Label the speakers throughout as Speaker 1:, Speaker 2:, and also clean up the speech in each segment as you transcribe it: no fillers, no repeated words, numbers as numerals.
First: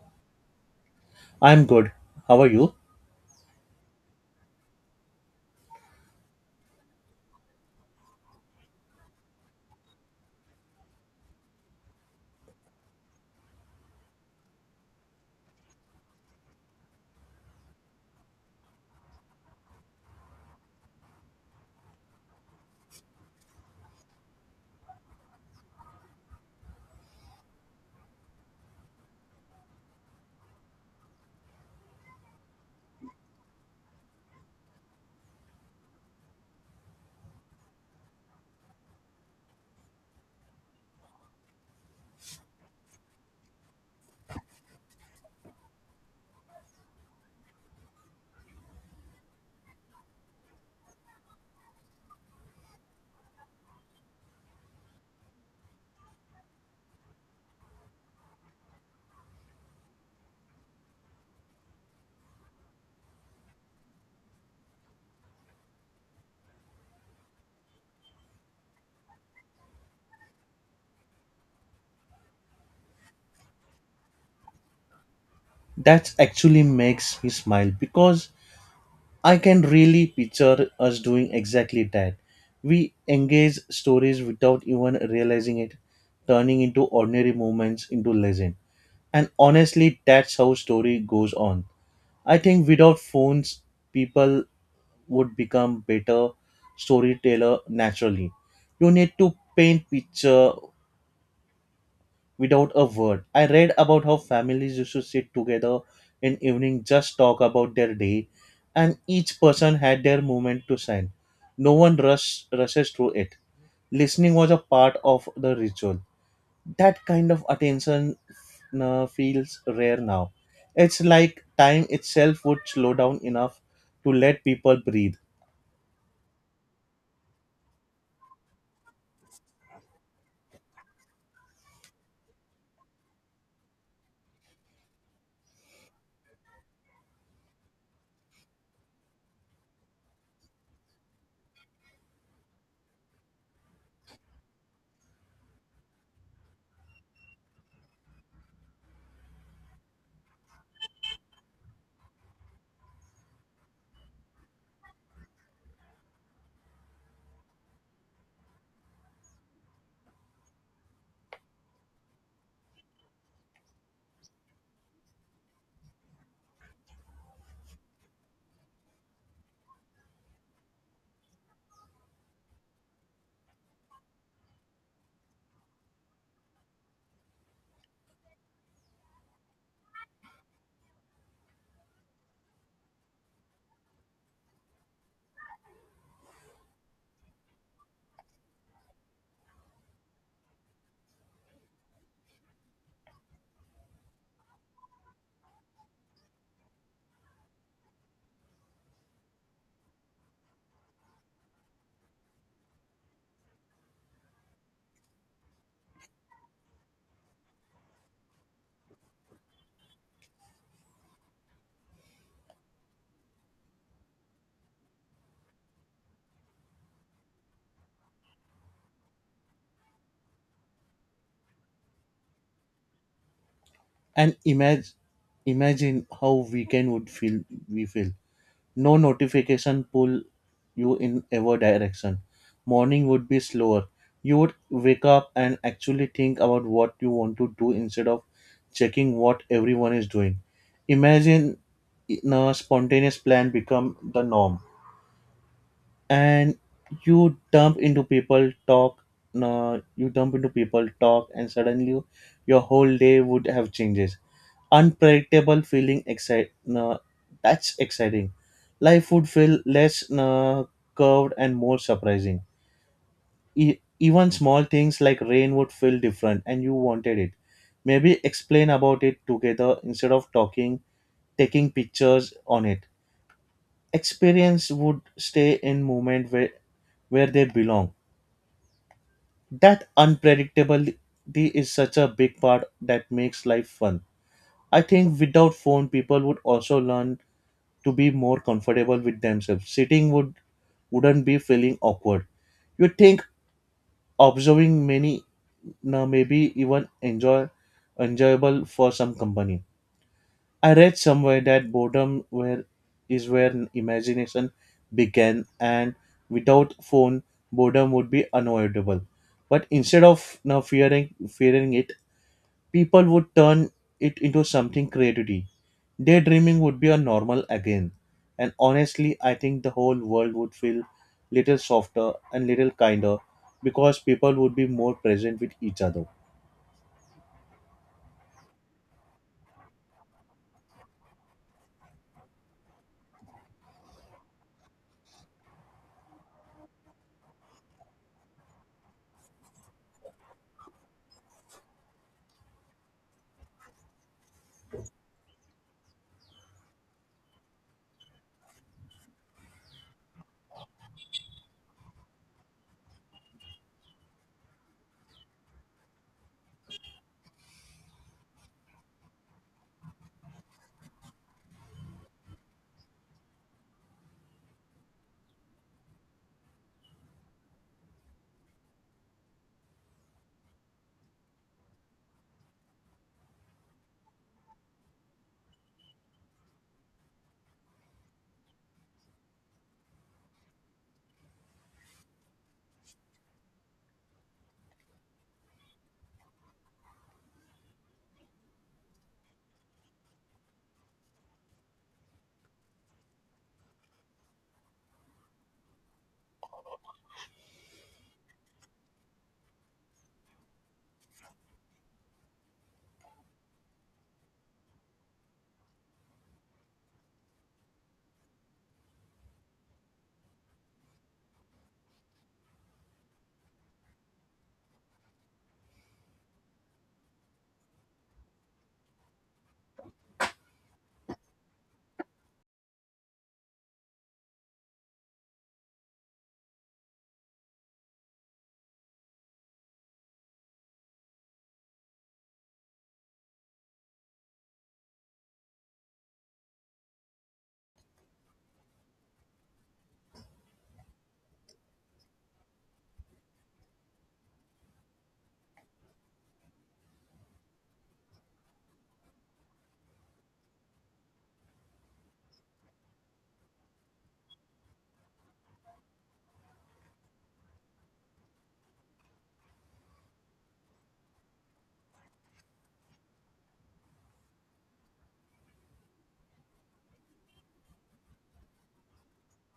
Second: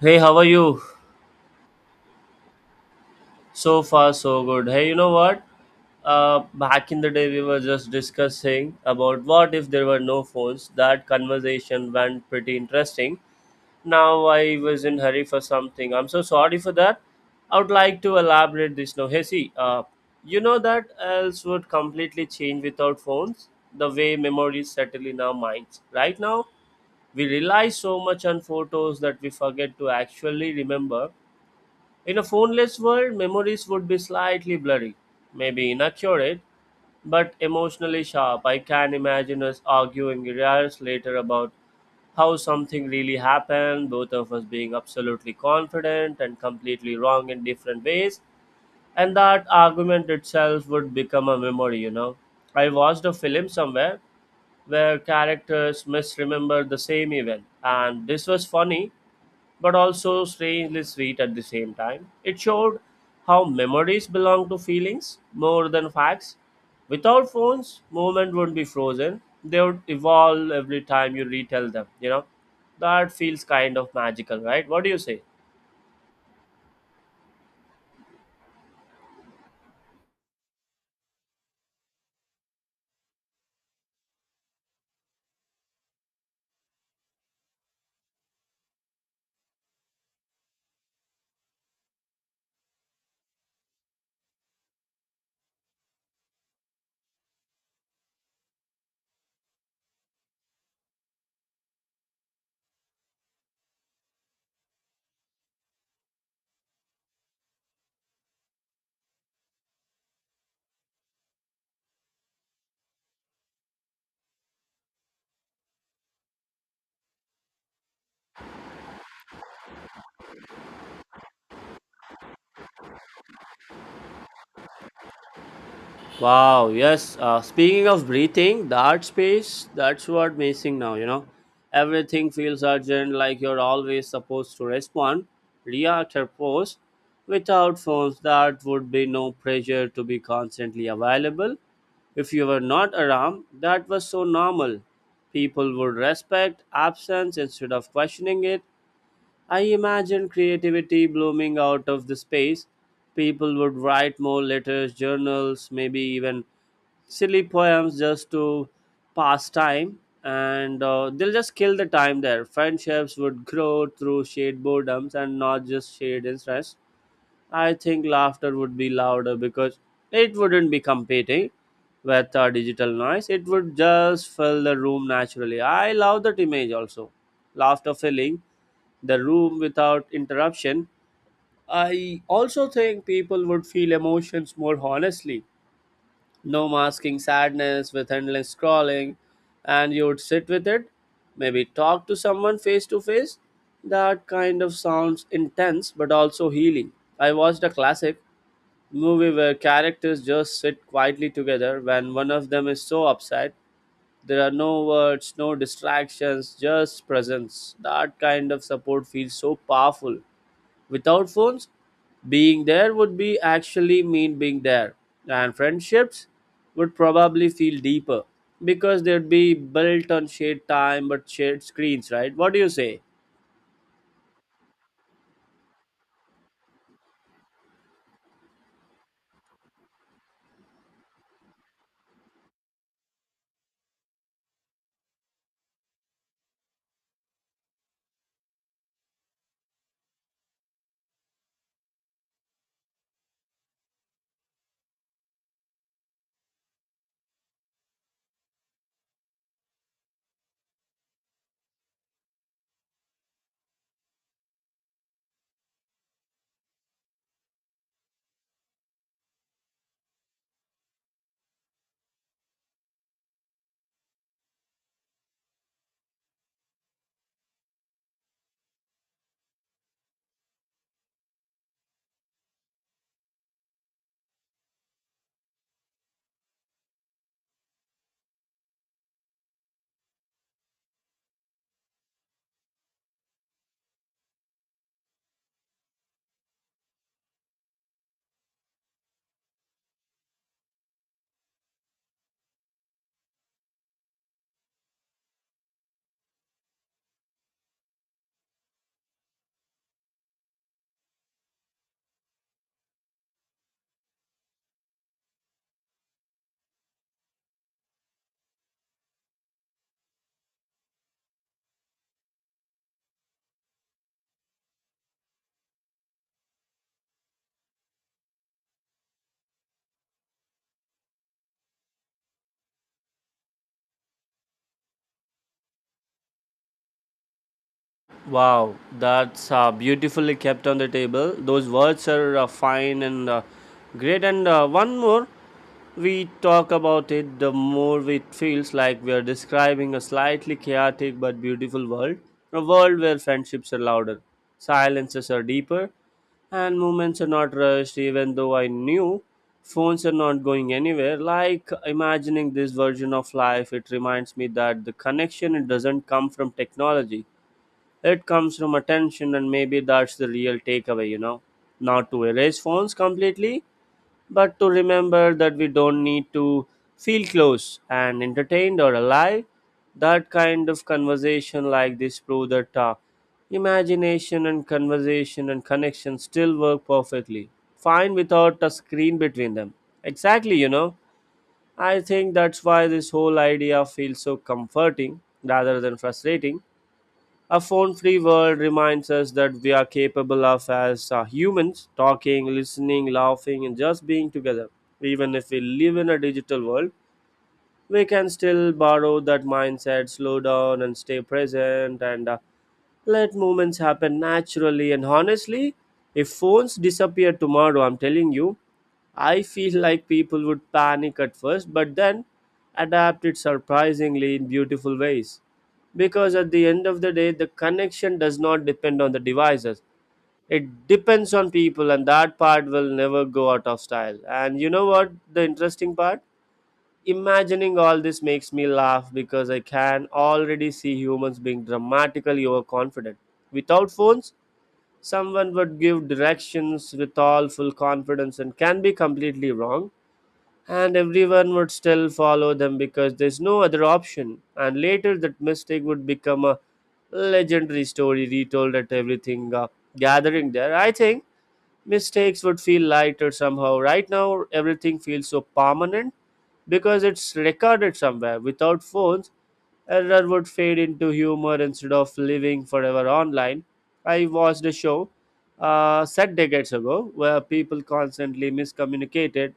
Speaker 1: Hey, how are you?
Speaker 2: I'm good. How are you?
Speaker 1: So far, so good. Hey, you know what? Back in the day, we were just discussing about what if there were no phones. That conversation went pretty interesting. Now I was in hurry for something. I'm so sorry for that. I would like to elaborate this now. Hey, see, you know that else would completely change without phones. The way memories settle in our minds. Right now, we rely so much on photos that we forget to actually remember. In a phoneless world, memories would be slightly blurry, maybe inaccurate, but emotionally sharp. I can imagine us arguing years later about how something really happened, both of us being absolutely confident and completely wrong in different ways, and that argument itself would become a memory, you know. I watched a film somewhere where characters misremember the same event, and this was funny but also strangely sweet at the same time. It showed how memories belong to feelings more than facts. Without phones, movement wouldn't be frozen. They would evolve every time you retell them, you know. That feels kind of magical, right? What do you say?
Speaker 2: That actually makes me smile because I can really picture us doing exactly that. We engage stories without even realizing it, turning into ordinary moments into legend. And honestly, that's how story goes on. I think without phones, people would become better storyteller naturally. You need to paint picture without a word. I read about how families used to sit together in evening, just talk about their day, and each person had their moment to shine. No one rush, rushes through it. Listening was a part of the ritual. That kind of attention feels rare now. It's like time itself would slow down enough to let people breathe
Speaker 1: Wow, yes. Speaking of breathing, the art space, that's what missing now, you know. Everything feels urgent, like you're always supposed to respond, react, or post. Without phones, that would be no pressure to be constantly available. If you were not around, that was so normal. People would respect absence instead of questioning it. I imagine creativity blooming out of the space. People would write more letters, journals, maybe even silly poems just to pass time, and they'll just kill the time there. Friendships would grow through shared boredoms and not just shared interest. I think laughter would be louder because it wouldn't be competing with digital noise. It would just fill the room naturally. I love that image. Also, laughter filling the room without interruption, I also think people would feel emotions more honestly. No masking sadness with endless scrolling, and you would sit with it, maybe talk to someone face to face. That kind of sounds intense but also healing. I watched a classic movie where characters just sit quietly together when one of them is so upset. There are no words, no distractions, just presence. That kind of support feels so powerful. Without phones, being there would be actually mean being there, and friendships would probably feel deeper because they'd be built on shared time but shared screens, right? What do you say?
Speaker 2: and imagine how weekend would feel we feel. No notification pull you in ever direction. Morning would be slower. You would wake up and actually think about what you want to do instead of checking what everyone is doing. Imagine a spontaneous plan become the norm. And you dump into people talk, no, you dump into people talk and suddenly you, your whole day would have changes unpredictable feeling excite. uh, that's exciting. Life would feel less curved and more surprising. Even small things like rain would feel different and you wanted it, maybe explain about it together instead of talking taking pictures on it. Experience would stay in moment where they belong. That unpredictability is such a big part that makes life fun. I think without phone people would also learn to be more comfortable with themselves. Sitting wouldn't be feeling awkward. You think observing many now maybe even enjoyable for some company. I read somewhere that boredom where is where imagination began, and without phone boredom would be unavoidable. But instead of now fearing it, people would turn it into something creativity. Daydreaming would be a normal again. And honestly, I think the whole world would feel little softer and little kinder because people would be more present with each other.
Speaker 1: Wow, that's beautifully kept on the table. Those words are fine and great. And one more. We talk about it, the more it feels like we are describing a slightly chaotic but beautiful world, a world where friendships are louder, silences are deeper, and moments are not rushed, even though I knew phones are not going anywhere. Like imagining this version of life, it reminds me that the connection it doesn't come from technology. It comes from attention, and maybe that's the real takeaway, you know. Not to erase phones completely, but to remember that we don't need to feel close and entertained or alive. That kind of conversation like this prove that imagination and conversation and connection still work perfectly fine without a screen between them. Exactly, you know. I think that's why this whole idea feels so comforting rather than frustrating. A phone free world reminds us that we are capable of, as humans, talking, listening, laughing, and just being together. Even if we live in a digital world, we can still borrow that mindset, slow down, and stay present. And let moments happen naturally and honestly. If phones disappear tomorrow, I'm telling you, I feel like people would panic at first, but then adapt it surprisingly in beautiful ways. Because at the end of the day, the connection does not depend on the devices. It depends on people, and that part will never go out of style. And you know what? The interesting part? Imagining all this makes me laugh because I can already see humans being dramatically overconfident. Without phones, someone would give directions with all full confidence and can be completely wrong, and everyone would still follow them because there's no other option. And later, that mistake would become a legendary story retold at everything gathering there. I think mistakes would feel lighter somehow. Right now, everything feels so permanent because it's recorded somewhere. Without phones, error would fade into humor instead of living forever online. I watched a show set decades ago where people constantly miscommunicated,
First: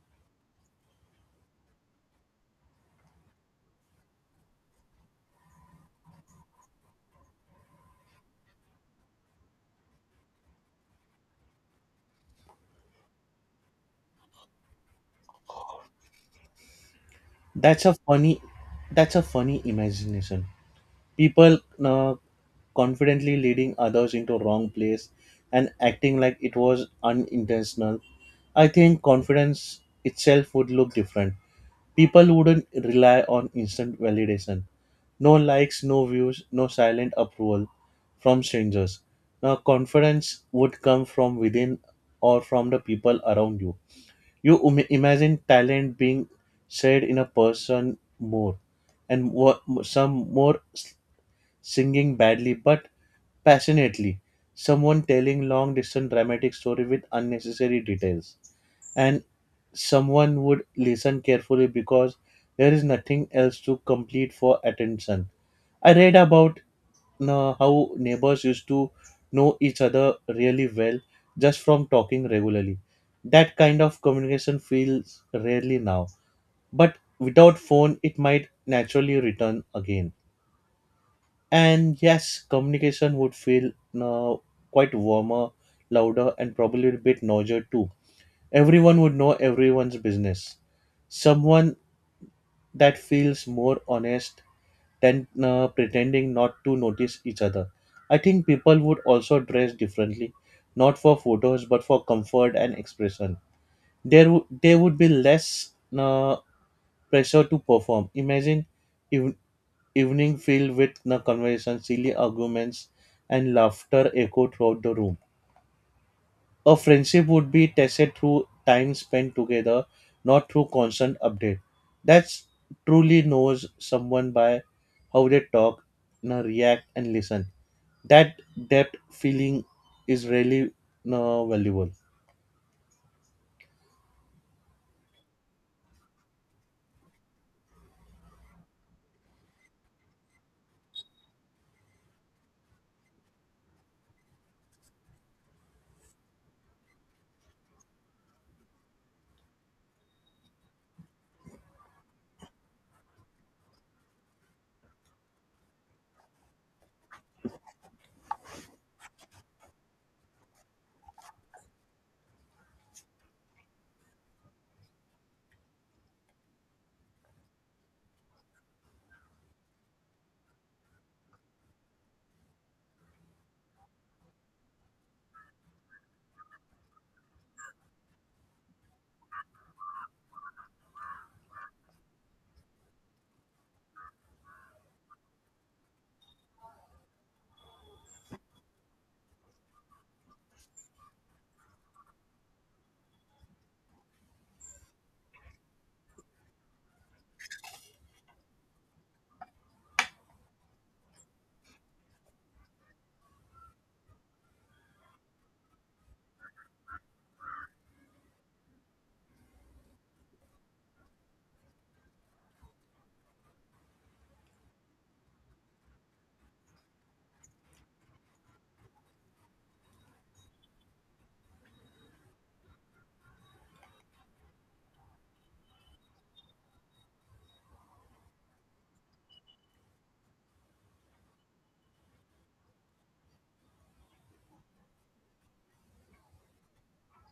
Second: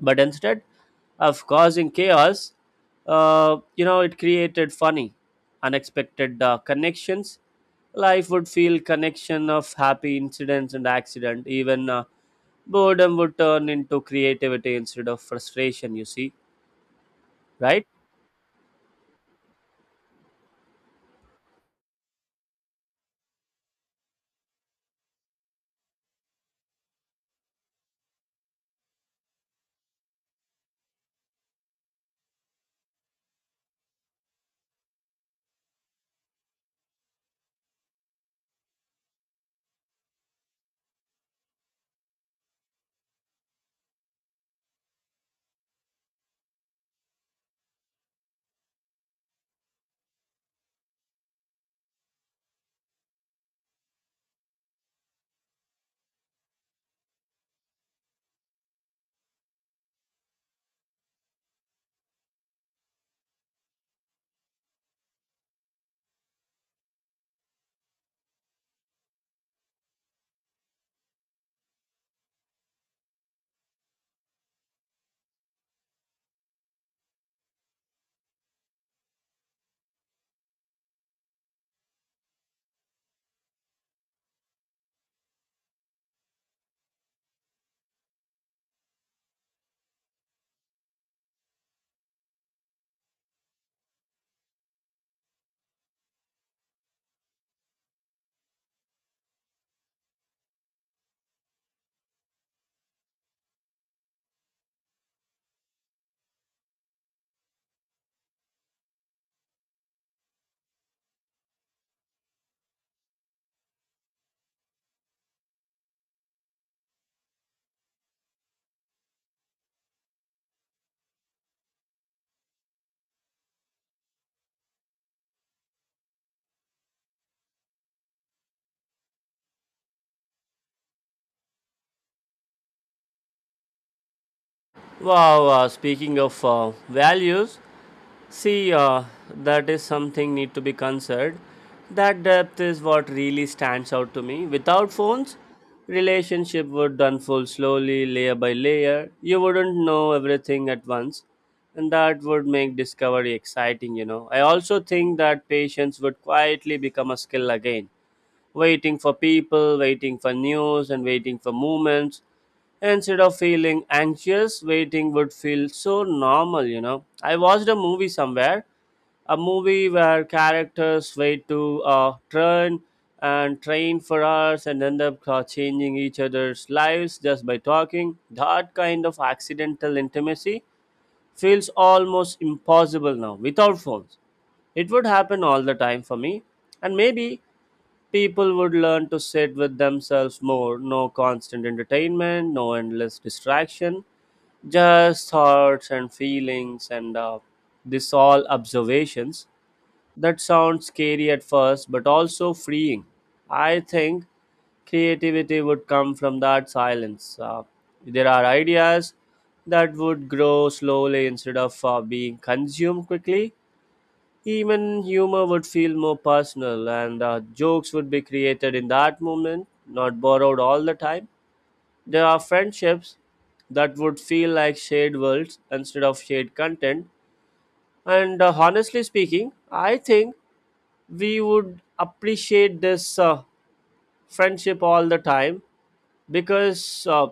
Speaker 1: but instead of causing chaos, you know, it created funny unexpected connections. Life would feel connection of happy incidents and accident. Even boredom would turn into creativity instead of frustration, you see,
Speaker 2: That's
Speaker 1: right.
Speaker 2: a funny that's a funny imagination. People, uh, confidently leading others into wrong place and acting like it was unintentional. I think confidence itself would look different. People wouldn't rely on instant validation. No likes, no views, no silent approval from strangers. Now, confidence would come from within or from the people around you. You imagine talent being shared in a person more, and more s- singing badly but passionately, someone telling long distance dramatic story with unnecessary details, and someone would listen carefully because there is nothing else to compete for attention. I read about how neighbors used to know each other really well just from talking regularly. That kind of communication feels rarely now, but without phone, it might naturally return again. And yes, communication would feel uh, quite warmer, louder, and probably a bit noisier too. Everyone would know everyone's business someone that feels more honest than pretending not to notice each other. I think people would also dress differently, not for photos but for comfort and expression. There would be less uh, pressure to perform. Imagine ev- evening filled with conversation, silly arguments, and laughter echo throughout the room. A friendship would be tested through time spent together, not through constant update. That's truly knows someone by how they talk, na, react, and listen. That depth feeling is really, na, valuable.
Speaker 1: Wow, speaking of values, see, that is something need to be considered. That depth is what really stands out to me. Without phones, relationship would unfold slowly, layer by layer. You wouldn't know everything at once, and that would make discovery exciting. You know, I also think that patience would quietly become a skill again, waiting for people, waiting for news, and waiting for movements. Instead of feeling anxious, waiting would feel so normal, you know. I watched a movie somewhere, a movie where characters wait to turn and train for hours and end up changing each other's lives just by talking. That kind of accidental intimacy feels almost impossible now. Without phones, it would happen all the time for me. And maybe people would learn to sit with themselves more, no constant entertainment, no endless distraction, just thoughts and feelings and this all observations. That sounds scary at first but also freeing. I think creativity would come from that silence. There are ideas that would grow slowly instead of being consumed quickly. Even humor would feel more personal, and jokes would be created in that moment, not borrowed all the time. There are friendships that would feel like shared worlds instead of shared content. And honestly speaking, I think we would appreciate this friendship all the time because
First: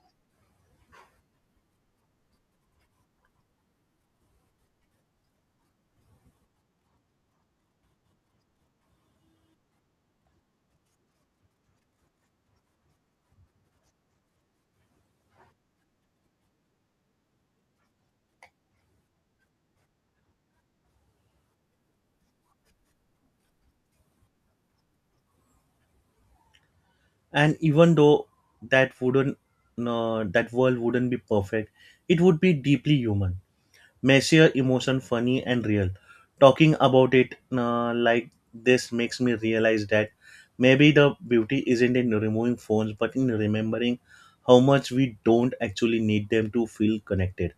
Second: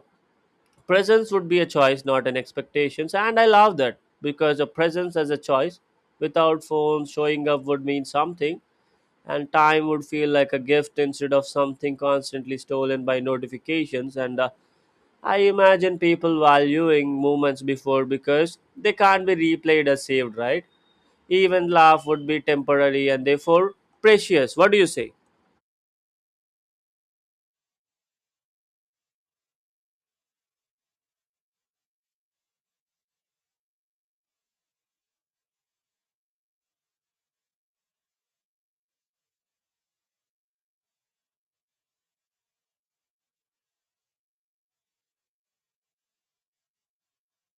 Speaker 1: presence would be a choice, not an expectations. And I love that because a presence as a choice without phones showing up would mean something, and time would feel like a gift instead of something constantly stolen by notifications and I imagine people valuing moments before because they can't be replayed as saved, right. Even laugh would be temporary and therefore precious. What do you say?
Speaker 2: And even though that wouldn't, that world wouldn't be perfect, it would be deeply human. Messier emotion funny and real. Talking about it like this makes me realize that maybe the beauty isn't in removing phones but in remembering how much we don't actually need them to feel connected.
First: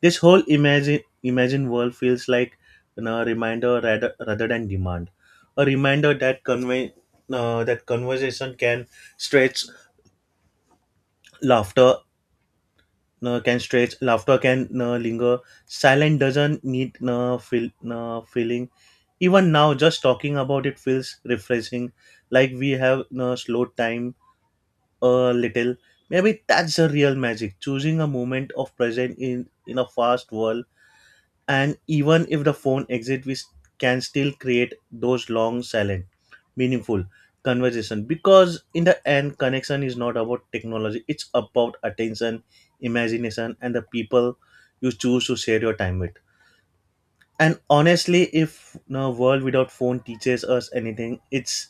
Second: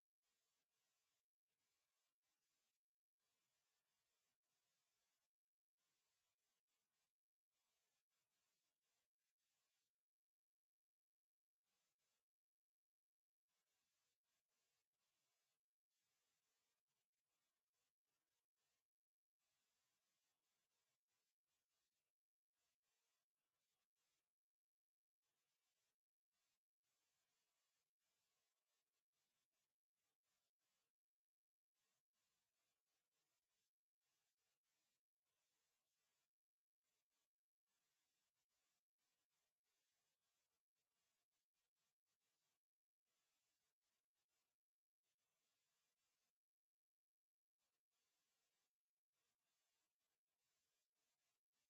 Speaker 2: This whole imagine world feels like, you know, a reminder rather than demand. A reminder that convey that conversation can stretch laughter stretch, laughter can linger, silence doesn't need feeling. Even now just talking about it feels refreshing, like we have slowed time a little. Maybe that's the real magic, choosing a moment of present in a fast world. And even if the phone exit we s- can still create those long silent meaningful conversation, because in the end connection is not about technology, it's about attention, imagination, and the people you choose to share your time with. And honestly, if the world without phone teaches us anything, it's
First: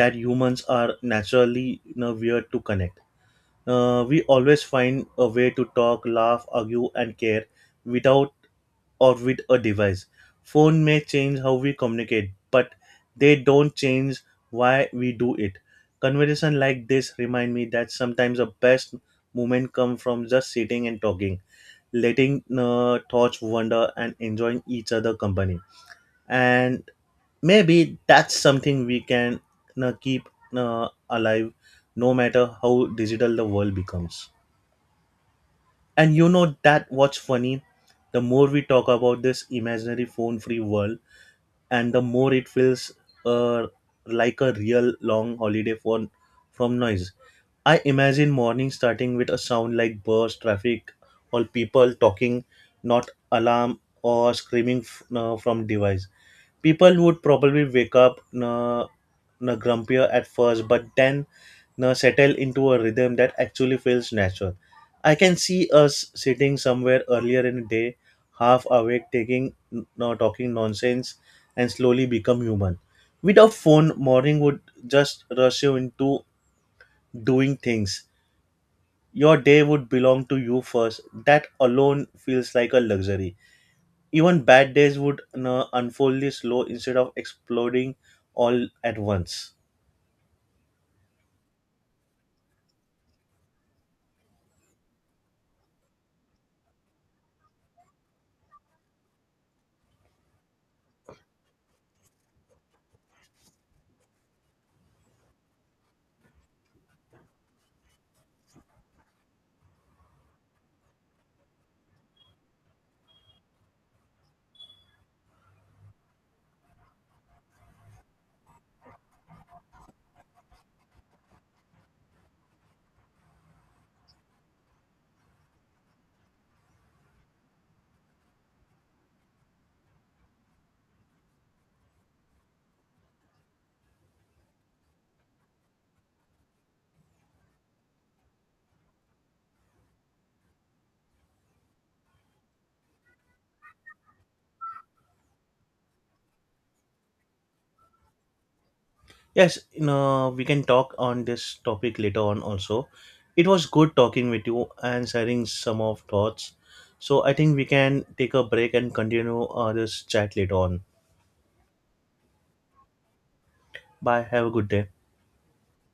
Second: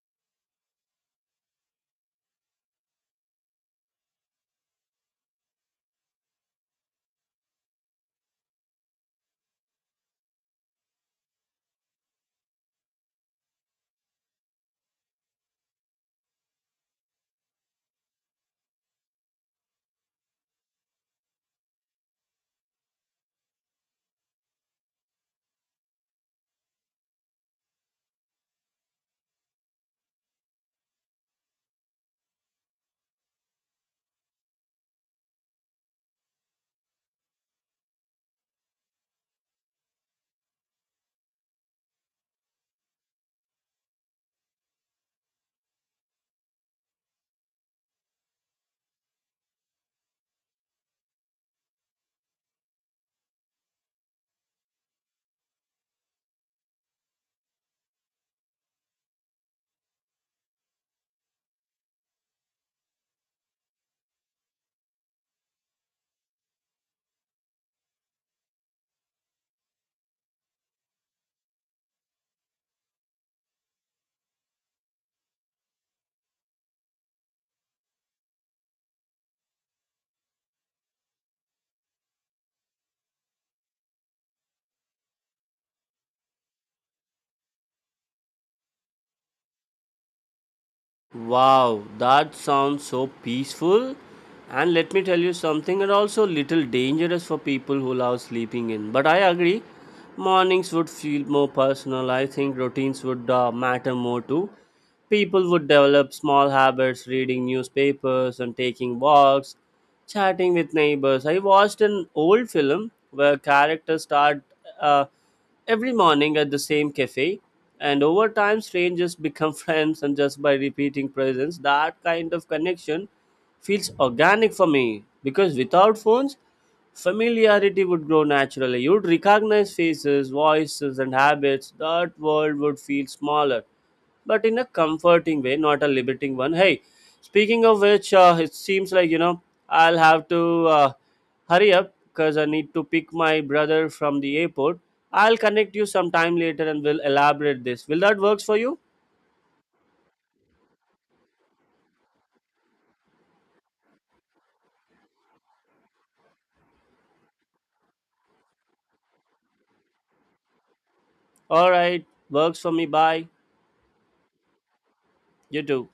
Speaker 2: that humans are naturally, you know, weird to connect. We always find a way to talk laugh argue and care without or with a device. Phone may change how we communicate, but they don't change why we do it. Conversation like this remind me that sometimes the best moment come from just sitting and talking, letting thoughts wander and enjoying each other company. And maybe that's something we can keep alive no matter how digital the world becomes. And you know that what's funny? The more we talk about this imaginary phone free world, and the more it feels uh, like a real long holiday for, from noise. I imagine morning starting with a sound like burst, traffic, or people talking, not alarm or screaming from device. People would probably wake up grumpier at first, but then know, settle into a rhythm that actually feels natural. I can see us sitting somewhere earlier in the day, half awake, taking no talking nonsense, and slowly become human. Without phone, morning would just rush you into doing things. Your day would belong to you first. That alone feels like a luxury. Even bad days would, you know, unfold slow instead of exploding all at once.
Speaker 1: Wow, that sounds so peaceful. And let me tell you something, and also little dangerous for people who love sleeping in. But I agree, mornings would feel more personal. I think routines would matter more too. People would develop small habits, reading newspapers and taking walks, chatting with neighbors. I watched an old film where characters start uh, every morning at the same cafe, and over time, strangers become friends, and just by repeating presents, that kind of connection feels organic for me because without phones, familiarity would grow naturally. You'd recognize faces, voices, and habits. That world would feel smaller but in a comforting way, not a limiting one. Hey, speaking of which, it seems like, you know, I'll have to hurry up because I need to pick my brother from the airport. I'll connect you sometime later and we'll elaborate this. Will that works for you?
Speaker 2: Yes, you know, we can talk on this topic later on also. It was good talking with you and sharing some of thoughts. So I think we can take a break and continue this chat later on.
Speaker 1: All right, works for me. Bye.
Speaker 2: Bye. Have a good day.
Speaker 1: You too.